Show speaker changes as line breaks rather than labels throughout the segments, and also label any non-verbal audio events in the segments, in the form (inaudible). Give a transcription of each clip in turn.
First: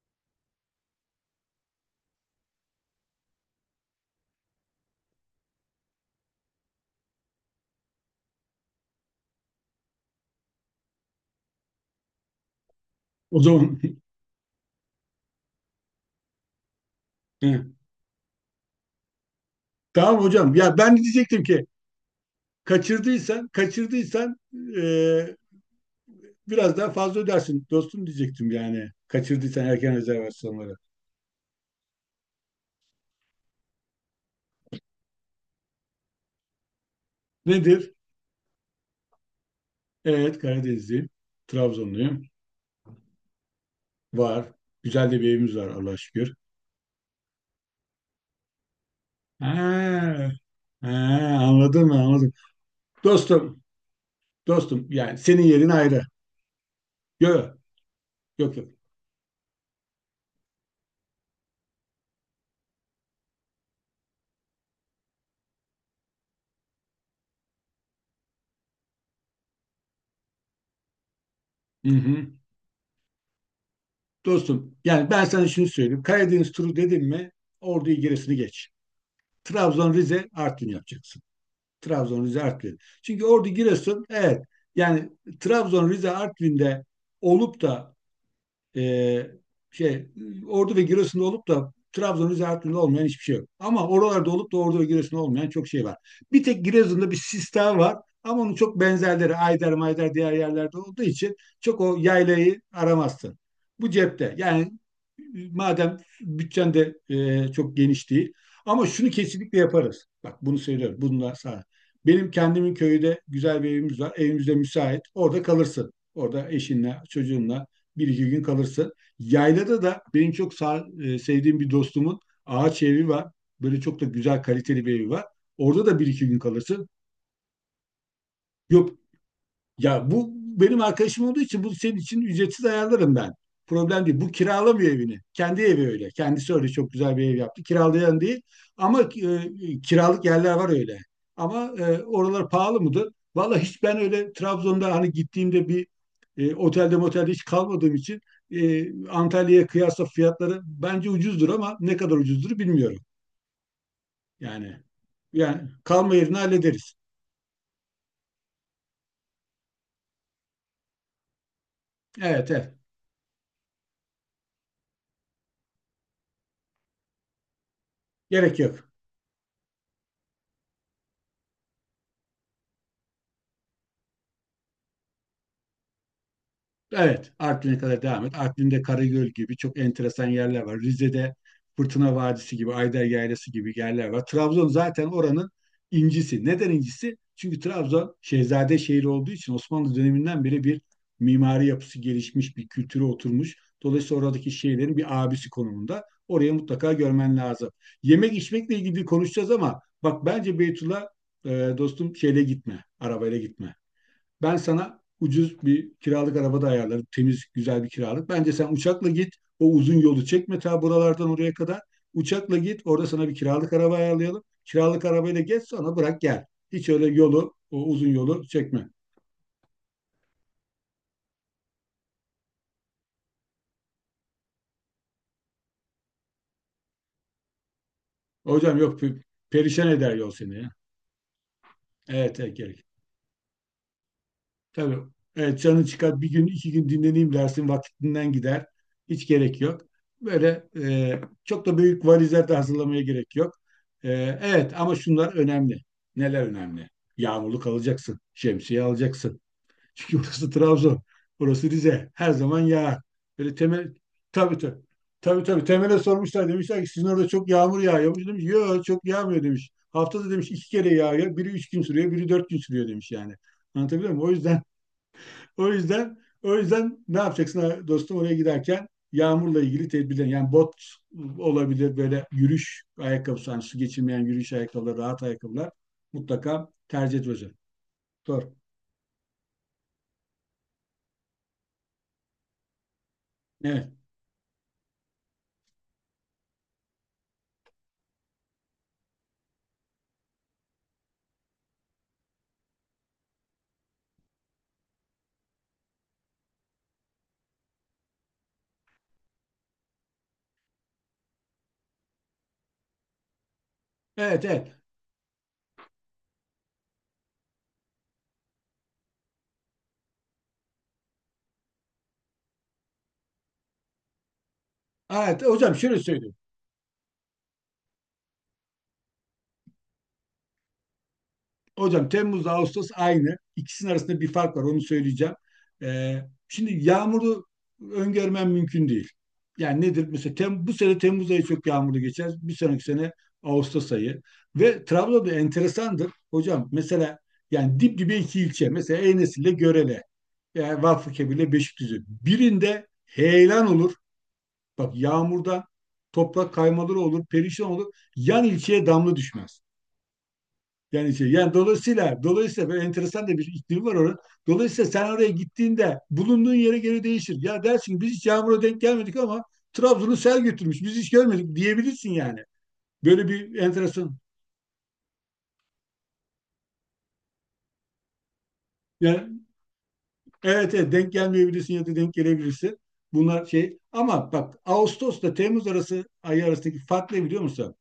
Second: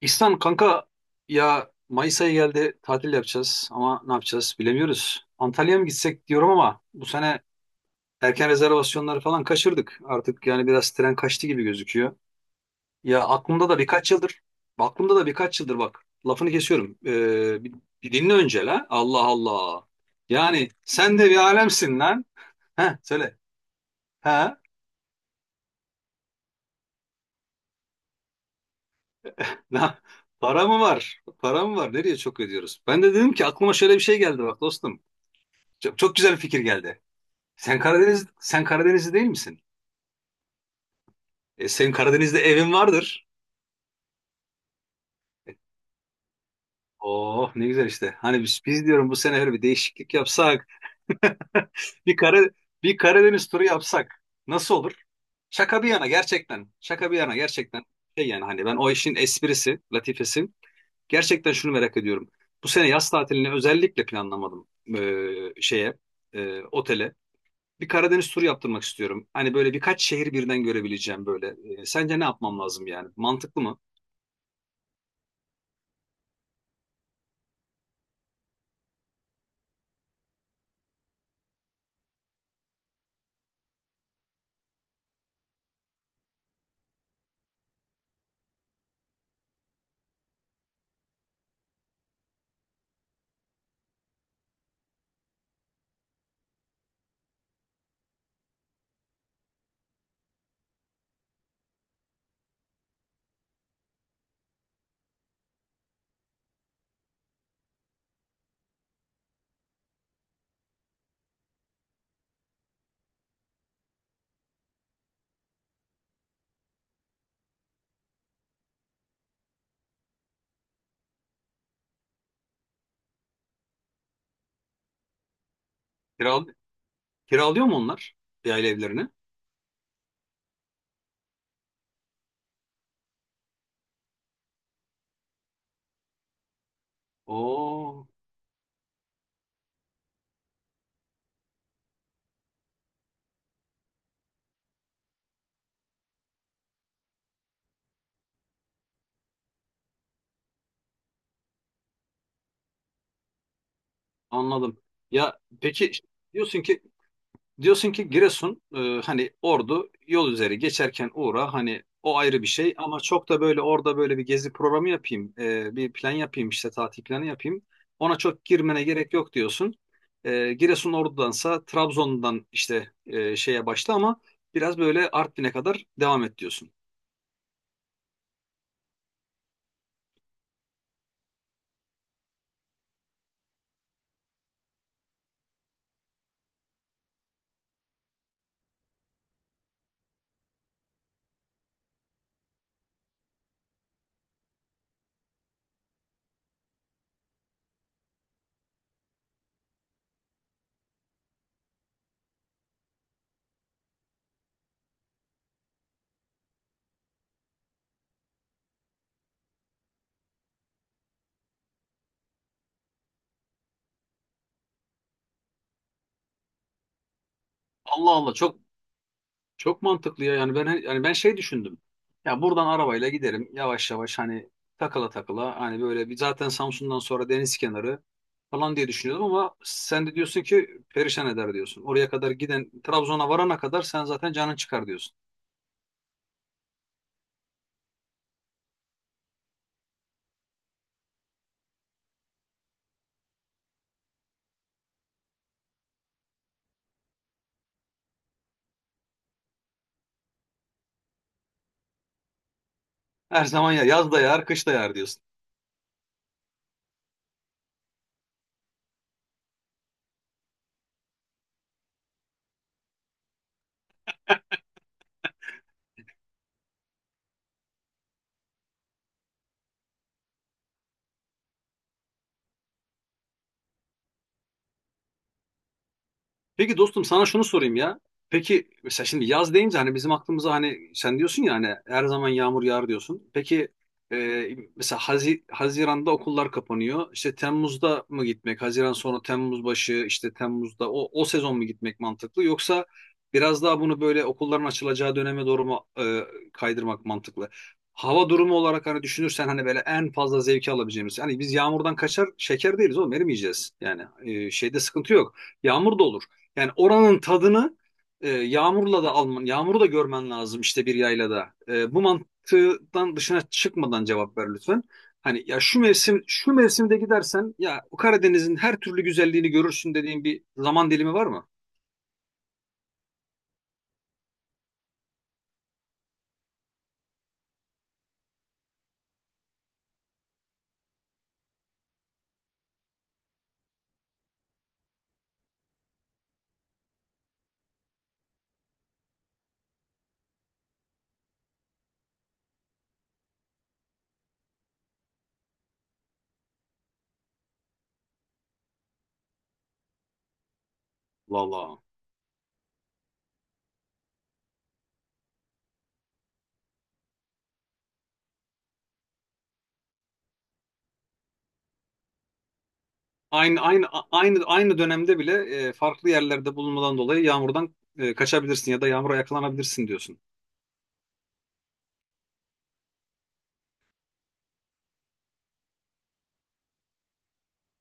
İhsan kanka, ya Mayıs ayı geldi, tatil yapacağız ama ne yapacağız bilemiyoruz. Antalya'ya mı gitsek diyorum ama bu sene erken rezervasyonları falan kaçırdık. Artık yani biraz tren kaçtı gibi gözüküyor. Ya
O
aklımda da
zaman (laughs)
birkaç yıldır aklımda da birkaç yıldır bak, lafını kesiyorum.
He,
Bir dinle önce la. Allah Allah.
tamam hocam.
Yani
Ya ben de
sen de bir
diyecektim ki
alemsin lan. He, söyle.
kaçırdıysan
Ha.
e, biraz daha fazla ödersin dostum diyecektim yani. Kaçırdıysan erken
La, (laughs) para
rezervasyonları.
mı var? Para mı var? Nereye çok ödüyoruz? Ben de dedim ki aklıma şöyle bir şey geldi bak dostum. Çok, çok güzel bir fikir geldi. Sen
Nedir?
Karadeniz sen Karadenizli değil misin?
Evet Karadenizliyim.
Senin
Trabzonluyum.
Karadeniz'de evin vardır.
Var. Güzel de bir
E,
evimiz var Allah'a şükür.
Oh, ne güzel işte. Hani biz diyorum, bu sene öyle bir değişiklik
Ha,
yapsak.
ha,
(laughs)
anladım mı?
Bir
Anladım.
Kara, bir Karadeniz
Dostum
turu yapsak nasıl
dostum
olur?
yani senin yerin
Şaka bir
ayrı.
yana gerçekten. Şaka bir yana
Yok,
gerçekten. Şey yani,
yok,
hani
yok.
ben, o işin esprisi, latifesi. Gerçekten şunu merak ediyorum. Bu sene yaz tatilini özellikle planlamadım, şeye, otele. Bir Karadeniz turu yaptırmak istiyorum. Hani böyle birkaç şehir birden görebileceğim böyle.
Hı
Sence ne
hı.
yapmam lazım yani? Mantıklı mı?
Dostum yani ben sana şunu söyleyeyim. Karadeniz turu dedim mi Ordu'yu gerisini geç. Trabzon, Rize, Artvin yapacaksın. Trabzon, Rize, Artvin. Çünkü Ordu, Giresun, evet yani Trabzon, Rize, Artvin'de olup da ee, şey Ordu ve Giresun'da olup da Trabzon üzerinde olmayan hiçbir şey yok. Ama oralarda olup da Ordu ve Giresun'da olmayan çok şey var. Bir tek Giresun'da bir sistem var ama onun çok benzerleri Ayder Mayder diğer yerlerde olduğu için çok o yaylayı aramazsın. Bu cepte. Yani madem bütçen de çok geniş değil. Ama şunu kesinlikle yaparız. Bak bunu söylüyorum. Bununla sana. Benim kendimin köyde güzel bir evimiz var. Evimizde müsait. Orada kalırsın. Orada eşinle, çocuğunla bir iki gün kalırsa. Yaylada da benim sevdiğim bir dostumun ağaç evi var. Böyle çok da güzel kaliteli bir evi var. Orada da bir iki gün
Kiral
kalırsın.
kiralıyor mu onlar, bir aile
Yok
evlerini?
ya, bu benim arkadaşım olduğu için bu senin için ücretsiz ayarlarım ben. Problem değil. Bu kiralamıyor evini. Kendi evi öyle. Kendisi öyle çok güzel bir ev yaptı.
Oo,
Kiralayan değil. Ama kiralık yerler var öyle. Ama oralar pahalı mıdır? Vallahi hiç ben öyle Trabzon'da hani gittiğimde bir otelde motelde hiç kalmadığım için Antalya'ya kıyasla fiyatları bence ucuzdur ama ne kadar ucuzdur bilmiyorum. Yani
anladım. Ya
yani
peki,
kalma yerini
diyorsun ki
hallederiz.
Diyorsun ki Giresun, hani Ordu yol üzeri geçerken uğra, hani o ayrı bir
Evet evet.
şey, ama çok da böyle orada böyle bir gezi programı yapayım, bir plan yapayım, işte tatil planı yapayım, ona çok
Gerek
girmene
yok.
gerek yok diyorsun. Giresun Ordu'dansa Trabzon'dan işte, şeye başla, ama biraz böyle Artvin'e kadar devam et diyorsun.
Evet, Artvin'e kadar devam et. Artvin'de Karagöl gibi çok enteresan yerler var. Rize'de Fırtına Vadisi gibi, Ayder Yaylası gibi yerler var. Trabzon zaten oranın incisi. Neden incisi? Çünkü Trabzon şehzade şehri olduğu için Osmanlı döneminden beri bir mimari yapısı gelişmiş, bir kültürü oturmuş. Dolayısıyla oradaki şehirlerin bir abisi konumunda. Oraya mutlaka görmen lazım. Yemek içmekle ilgili konuşacağız ama bak bence Beytullah e, dostum şeyle gitme, arabayla gitme. Ben sana ucuz bir kiralık araba da ayarlarım. Temiz, güzel bir kiralık. Bence sen uçakla git. O uzun yolu çekme ta buralardan oraya kadar. Uçakla git. Orada sana bir kiralık araba ayarlayalım. Kiralık arabayla geç sonra bırak gel. Hiç öyle yolu, o uzun
Allah Allah,
yolu
çok,
çekme.
çok mantıklı ya. Yani ben, hani ben şey düşündüm. Ya buradan arabayla giderim yavaş yavaş, hani takıla takıla, hani böyle bir, zaten Samsun'dan sonra deniz kenarı falan
Hocam
diye
yok pe-
düşünüyordum ama
perişan
sen
eder
de
yol
diyorsun
seni ya.
ki perişan eder diyorsun. Oraya kadar
Evet, evet
giden,
gerek.
Trabzon'a varana kadar sen zaten canın çıkar
Tabii.
diyorsun.
Evet, canın çıkar bir gün iki gün dinleneyim dersin vaktinden gider. Hiç gerek yok. Böyle çok da büyük valizler de hazırlamaya gerek yok. E, evet ama şunlar önemli. Neler önemli? Yağmurluk alacaksın. Şemsiye alacaksın. Çünkü (laughs) burası Trabzon. Burası Rize. Her zaman yağar.
Her
Böyle
zaman ya
temel,
yaz da yağar,
tabii
kış da
tabii.
yağar diyorsun.
Tabii tabii, temele sormuşlar demişler ki sizin orada çok yağmur yağıyormuş. Demiş yok çok yağmıyor demiş. Haftada demiş iki kere yağıyor. Biri üç gün sürüyor, biri dört gün sürüyor demiş yani. Anlatabiliyor muyum? O yüzden o yüzden ne yapacaksın dostum oraya giderken yağmurla ilgili tedbirler yani bot olabilir böyle yürüyüş ayakkabısı yani su geçirmeyen yürüyüş ayakkabıları rahat ayakkabılar mutlaka
Peki dostum,
tercih et
sana şunu
hocam.
sorayım ya.
Doğru.
Peki mesela, şimdi yaz deyince hani bizim aklımıza, hani sen diyorsun ya hani her zaman yağmur yağar diyorsun. Peki,
Evet.
mesela Haziran'da okullar kapanıyor. İşte Temmuz'da mı gitmek? Haziran sonra Temmuz başı, işte Temmuz'da, o sezon mu gitmek mantıklı? Yoksa biraz daha bunu böyle okulların açılacağı döneme doğru mu kaydırmak mantıklı? Hava durumu olarak hani düşünürsen, hani böyle en fazla zevki alabileceğimiz. Hani biz yağmurdan kaçar şeker değiliz oğlum, erimeyeceğiz. Yani,
Evet evet.
şeyde sıkıntı yok. Yağmur da olur. Yani oranın tadını yağmurla da alman, yağmuru da görmen lazım, işte bir yaylada. Bu mantıktan dışına çıkmadan cevap ver lütfen.
Evet
Hani, ya
hocam
şu
şöyle
mevsim,
söyleyeyim.
şu mevsimde gidersen ya Karadeniz'in her türlü güzelliğini görürsün dediğin bir zaman dilimi var mı?
Hocam Temmuz'da Ağustos aynı. İkisinin arasında bir fark var onu söyleyeceğim. Ee, şimdi yağmuru öngörmem mümkün değil. Yani nedir? Mesela bu sene Temmuz ayı çok yağmurlu geçer. Bir sonraki sene Ağustos ayı. Ve Trabzon'da enteresandır. Hocam mesela yani dip dibe iki ilçe. Mesela Enes ile Görele. Yani Vakfıkebir ile Beşikdüzü. Birinde heyelan olur. Bak yağmurdan toprak kaymaları olur, perişan olur. Yan ilçeye damla düşmez. Yani şey, yani
Valla.
dolayısıyla böyle enteresan da bir iklim var orada. Dolayısıyla sen oraya gittiğinde bulunduğun yere göre değişir. Ya dersin ki biz hiç yağmura denk gelmedik ama Trabzon'u sel götürmüş. Biz hiç görmedik diyebilirsin yani. Böyle bir
Aynı aynı a-
enteresan.
aynı aynı dönemde bile farklı yerlerde bulunmadan dolayı yağmurdan kaçabilirsin ya da yağmura
Yani
yakalanabilirsin diyorsun.
evet evet denk gelmeyebilirsin ya da denk gelebilirsin. Bunlar şey ama bak Ağustos'ta Temmuz arası ayı arasındaki fark ne biliyor musun?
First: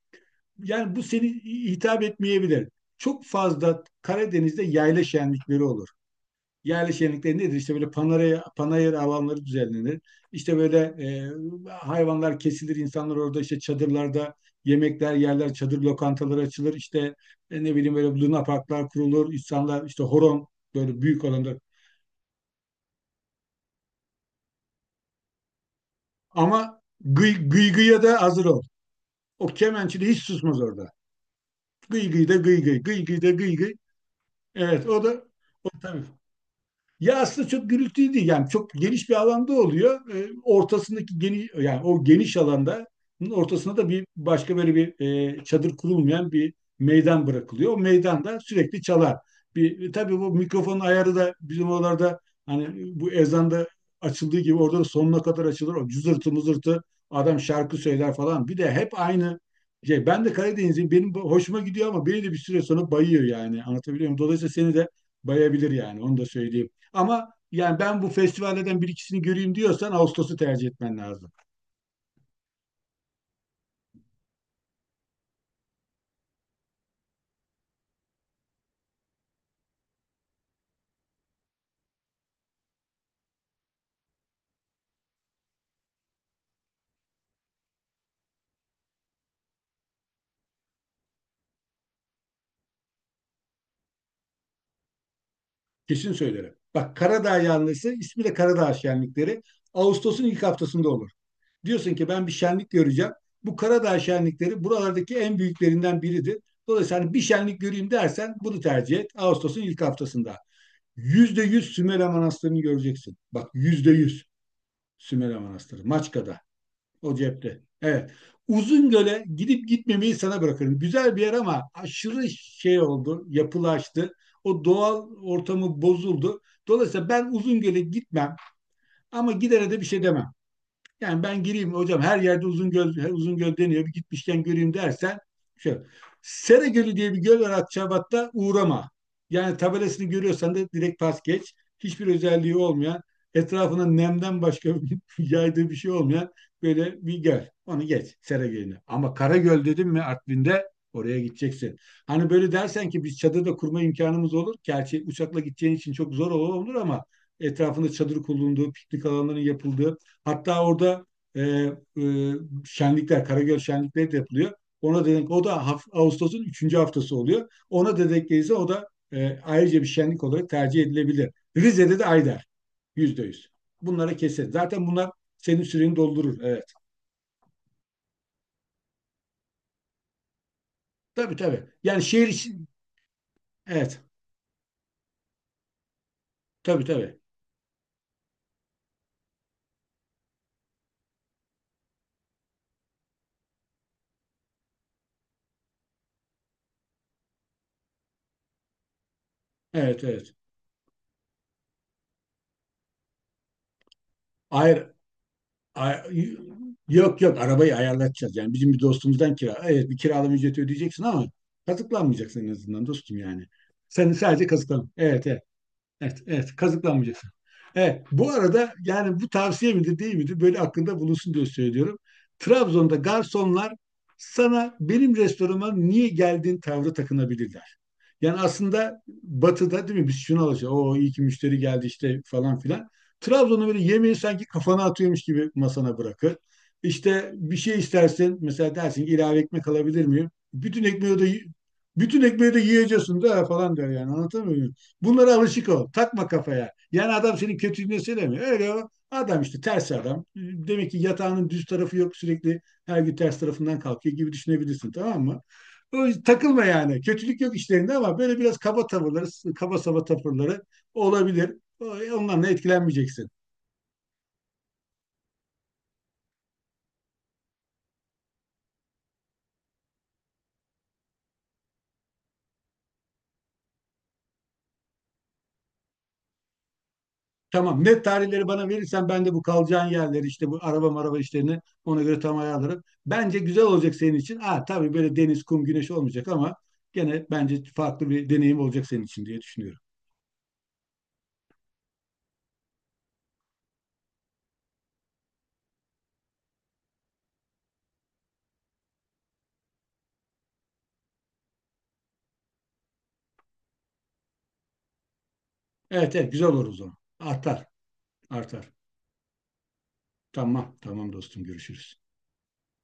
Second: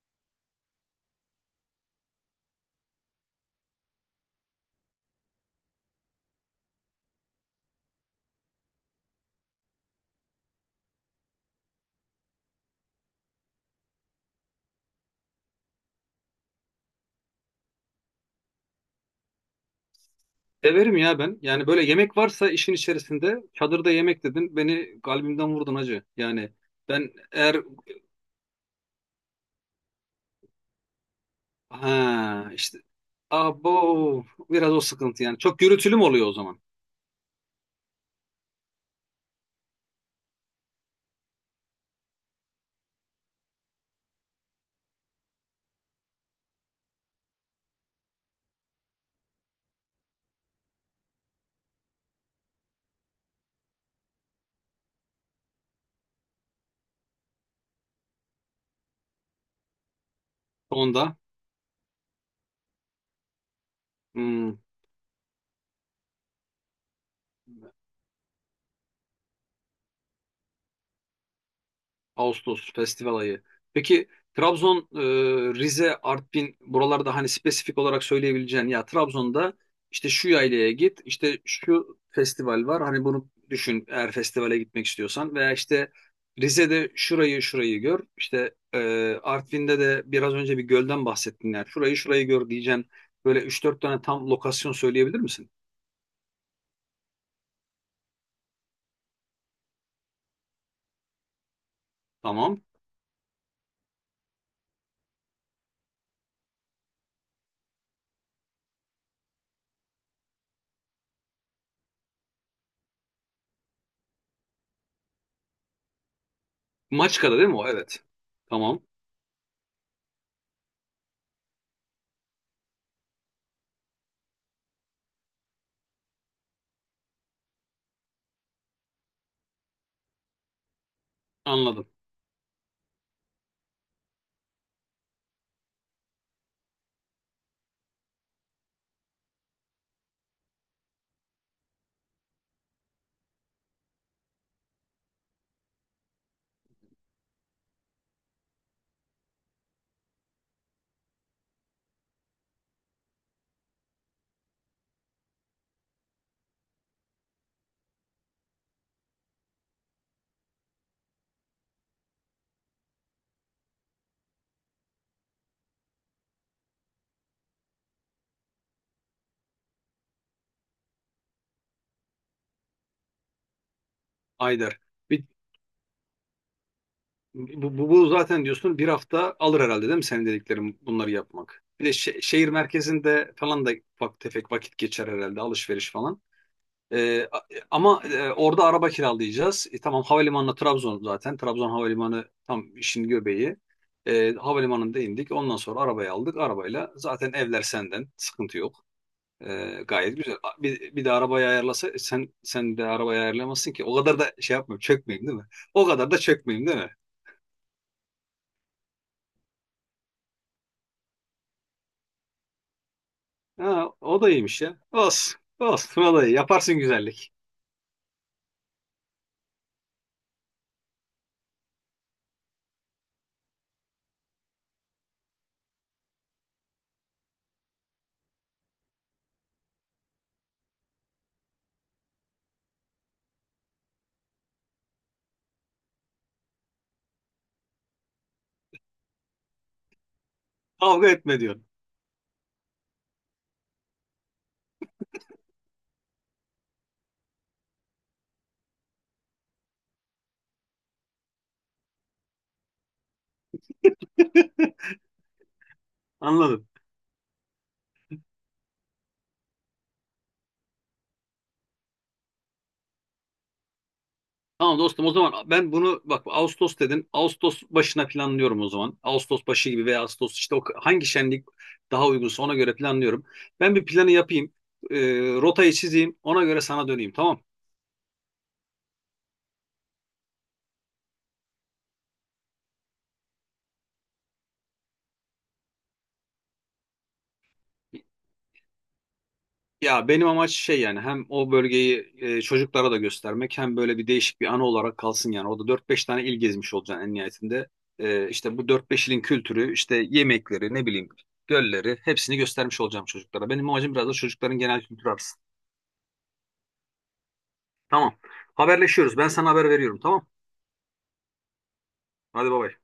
Yani bu seni hitap etmeyebilir. Çok fazla Karadeniz'de yayla şenlikleri olur. Yerli şenlikleri nedir? İşte böyle panayır, panayır alanları düzenlenir. İşte böyle hayvanlar kesilir, insanlar orada işte çadırlarda yemekler yerler, çadır lokantaları açılır. İşte ne bileyim böyle luna parklar kurulur. İnsanlar işte horon,
Severim
böyle
ya
büyük
ben.
alanda.
Yani böyle yemek varsa işin içerisinde, çadırda yemek dedin, beni kalbimden vurdun hacı. Yani
Ama
ben
gıy,
eğer,
gıy gıya da hazır ol. O kemençi de hiç susmaz orada. Gıy gıy da
ha
gıy
işte,
gıy, gıy gıy da gıy gıy.
abo, biraz o
Evet o
sıkıntı
da
yani. Çok
o
gürültülü
tabii,
mü oluyor o zaman?
ya aslında çok gürültülü değil yani çok geniş bir alanda oluyor. Ortasındaki geniş yani o geniş alanda ortasına da bir başka böyle bir çadır kurulmayan bir meydan bırakılıyor. O meydanda sürekli çalar. Bir tabii bu mikrofonun ayarı da bizim oralarda hani bu ezanda açıldığı gibi orada da sonuna kadar açılır. O cızırtı mızırtı adam şarkı söyler falan. Bir de hep aynı şey. Ben de Karadeniz'im. Benim
Onda.
hoşuma gidiyor ama beni de bir süre sonra bayıyor yani. Anlatabiliyor muyum? Dolayısıyla
Hmm.
seni de bayabilir yani. Onu da söyleyeyim. Ama yani ben bu festivallerden bir ikisini göreyim diyorsan Ağustos'u tercih etmen lazım.
Ağustos festival ayı. Peki Trabzon, Rize, Artvin buralarda hani spesifik olarak söyleyebileceğin, ya Trabzon'da işte şu yaylaya git, işte şu festival var. Hani bunu düşün eğer festivale gitmek istiyorsan, veya işte Rize'de şurayı şurayı gör. İşte, Artvin'de de biraz önce bir gölden bahsettin yani. Şurayı şurayı gör diyeceğin böyle üç dört tane tam lokasyon söyleyebilir misin?
Kesin söylerim. Bak Karadağ yanlısı ismi de Karadağ şenlikleri Ağustos'un ilk haftasında olur. Diyorsun ki ben bir
Tamam.
şenlik göreceğim. Bu Karadağ şenlikleri buralardaki en büyüklerinden biridir. Dolayısıyla hani bir şenlik göreyim dersen bunu tercih et. Ağustos'un ilk haftasında. Yüzde yüz Sümela Manastırı'nı göreceksin. Bak yüzde yüz Sümela Manastırı. Maçka'da. O
Maçka'da değil mi
cepte.
o? Evet.
Evet.
Tamam.
Uzungöl'e gidip gitmemeyi sana bırakırım. Güzel bir yer ama aşırı şey oldu, yapılaştı. O doğal ortamı bozuldu. Dolayısıyla ben Uzungöl'e gitmem ama gidere de bir şey demem. Yani ben gireyim
Anladım.
hocam her yerde uzun göl, her uzun göl deniyor. Bir gitmişken göreyim dersen şöyle. Sera Gölü diye bir göl var Akçabat'ta, uğrama. Yani tabelasını görüyorsan da direkt pas geç. Hiçbir özelliği olmayan, etrafına nemden başka (laughs) yaydığı bir şey olmayan böyle bir göl. Onu geç Sera Gölü'nü. Ama Karagöl dedim mi Artvin'de oraya gideceksin. Hani böyle dersen ki biz çadır da kurma imkanımız olur. Gerçi uçakla gideceğin için çok zor olur ama etrafında çadır kurulduğu, piknik alanlarının yapıldığı, hatta orada e, e, şenlikler, Karagöl şenlikleri de yapılıyor. Ona denk, o da Ağustos'un üçüncü haftası oluyor. Ona da denk gelirse o da ayrıca bir şenlik olarak tercih edilebilir. Rize'de de Ayder, yüzde yüz. Bunlara kesin.
Ayder.
Zaten bunlar
Bir
senin süreni doldurur. Evet.
bu zaten diyorsun, bir hafta alır herhalde değil mi, senin dediklerin bunları
Tabii
yapmak?
tabii.
Bir de
Yani
şe-
şehir
şehir
için.
merkezinde falan da
Evet.
ufak tefek vakit geçer herhalde, alışveriş falan.
Tabii tabii.
Ee, a- Ama orada araba kiralayacağız. Tamam, havalimanına Trabzon zaten. Trabzon havalimanı tam işin göbeği. Havalimanında indik. Ondan sonra arabayı aldık. Arabayla zaten, evler senden. Sıkıntı yok.
Evet
Gayet güzel.
evet.
Bir de arabayı ayarlasa sen, sen de arabayı ayarlamazsın ki. O kadar da şey yapmayayım,
Hayır,
çökmeyeyim değil mi? O
A-
kadar da çökmeyeyim değil mi?
yok yok arabayı ayarlatacağız. Yani bizim bir dostumuzdan kira. Evet bir kiralama ücreti ödeyeceksin ama kazıklanmayacaksın en azından dostum yani.
Ha,
Sen
o da
sadece
iyiymiş ya.
kazıklan. Evet
Olsun.
evet.
Olsun, o
Evet,
da iyi.
evet
Yaparsın
kazıklanmayacaksın.
güzellik.
Evet, bu arada yani bu tavsiye midir değil midir böyle aklında bulunsun diye söylüyorum. Trabzon'da garsonlar sana benim restorana niye geldiğin tavrı takınabilirler. Yani aslında batıda değil mi biz şunu alacağız. O iyi ki müşteri geldi işte falan filan. Trabzon'da böyle yemeği sanki kafana atıyormuş gibi masana bırakır. İşte bir şey istersin mesela dersin ki ilave ekmek alabilir miyim? Bütün
Kavga
ekmeği de
etme diyorum.
bütün ekmeği de yiyeceksin de falan der yani anlatabiliyor muyum? Bunlara alışık ol. Takma kafaya. Yani adam senin kötülüğünü söylemiyor. Öyle o. Adam işte ters adam. Demek ki yatağının düz tarafı yok. Sürekli her gün ters tarafından kalkıyor gibi düşünebilirsin.
(laughs)
Tamam mı? O, takılma
Anladım.
yani. Kötülük yok işlerinde ama böyle biraz kaba tavırları, kaba saba tavırları olabilir. O- Ondan da etkilenmeyeceksin.
Tamam dostum, o zaman ben bunu, bak, Ağustos dedin. Ağustos başına planlıyorum o zaman. Ağustos başı gibi, veya Ağustos işte, o hangi şenlik daha uygunsa ona göre planlıyorum. Ben bir planı yapayım. E, Rotayı çizeyim. Ona göre sana döneyim, tamam.
Tamam. Net tarihleri bana verirsen ben de bu kalacağın yerleri işte bu araba maraba işlerini ona göre tam ayarlarım. Bence güzel olacak senin için. Ha tabii böyle deniz, kum, güneş olmayacak ama gene bence farklı bir deneyim olacak senin için diye düşünüyorum.
Ya benim amaç şey yani, hem o bölgeyi çocuklara da göstermek, hem böyle bir değişik bir anı olarak kalsın yani. Orada dört beş tane il gezmiş olacaksın en nihayetinde. İşte bu dört beş ilin kültürü, işte yemekleri, ne bileyim gölleri, hepsini göstermiş olacağım çocuklara. Benim amacım biraz da çocukların genel kültürü arasın.
Evet evet güzel olur o zaman. Artar,
Tamam.
artar.
Haberleşiyoruz. Ben sana haber veriyorum, tamam.
Tamam, tamam dostum görüşürüz.
Hadi bay bay.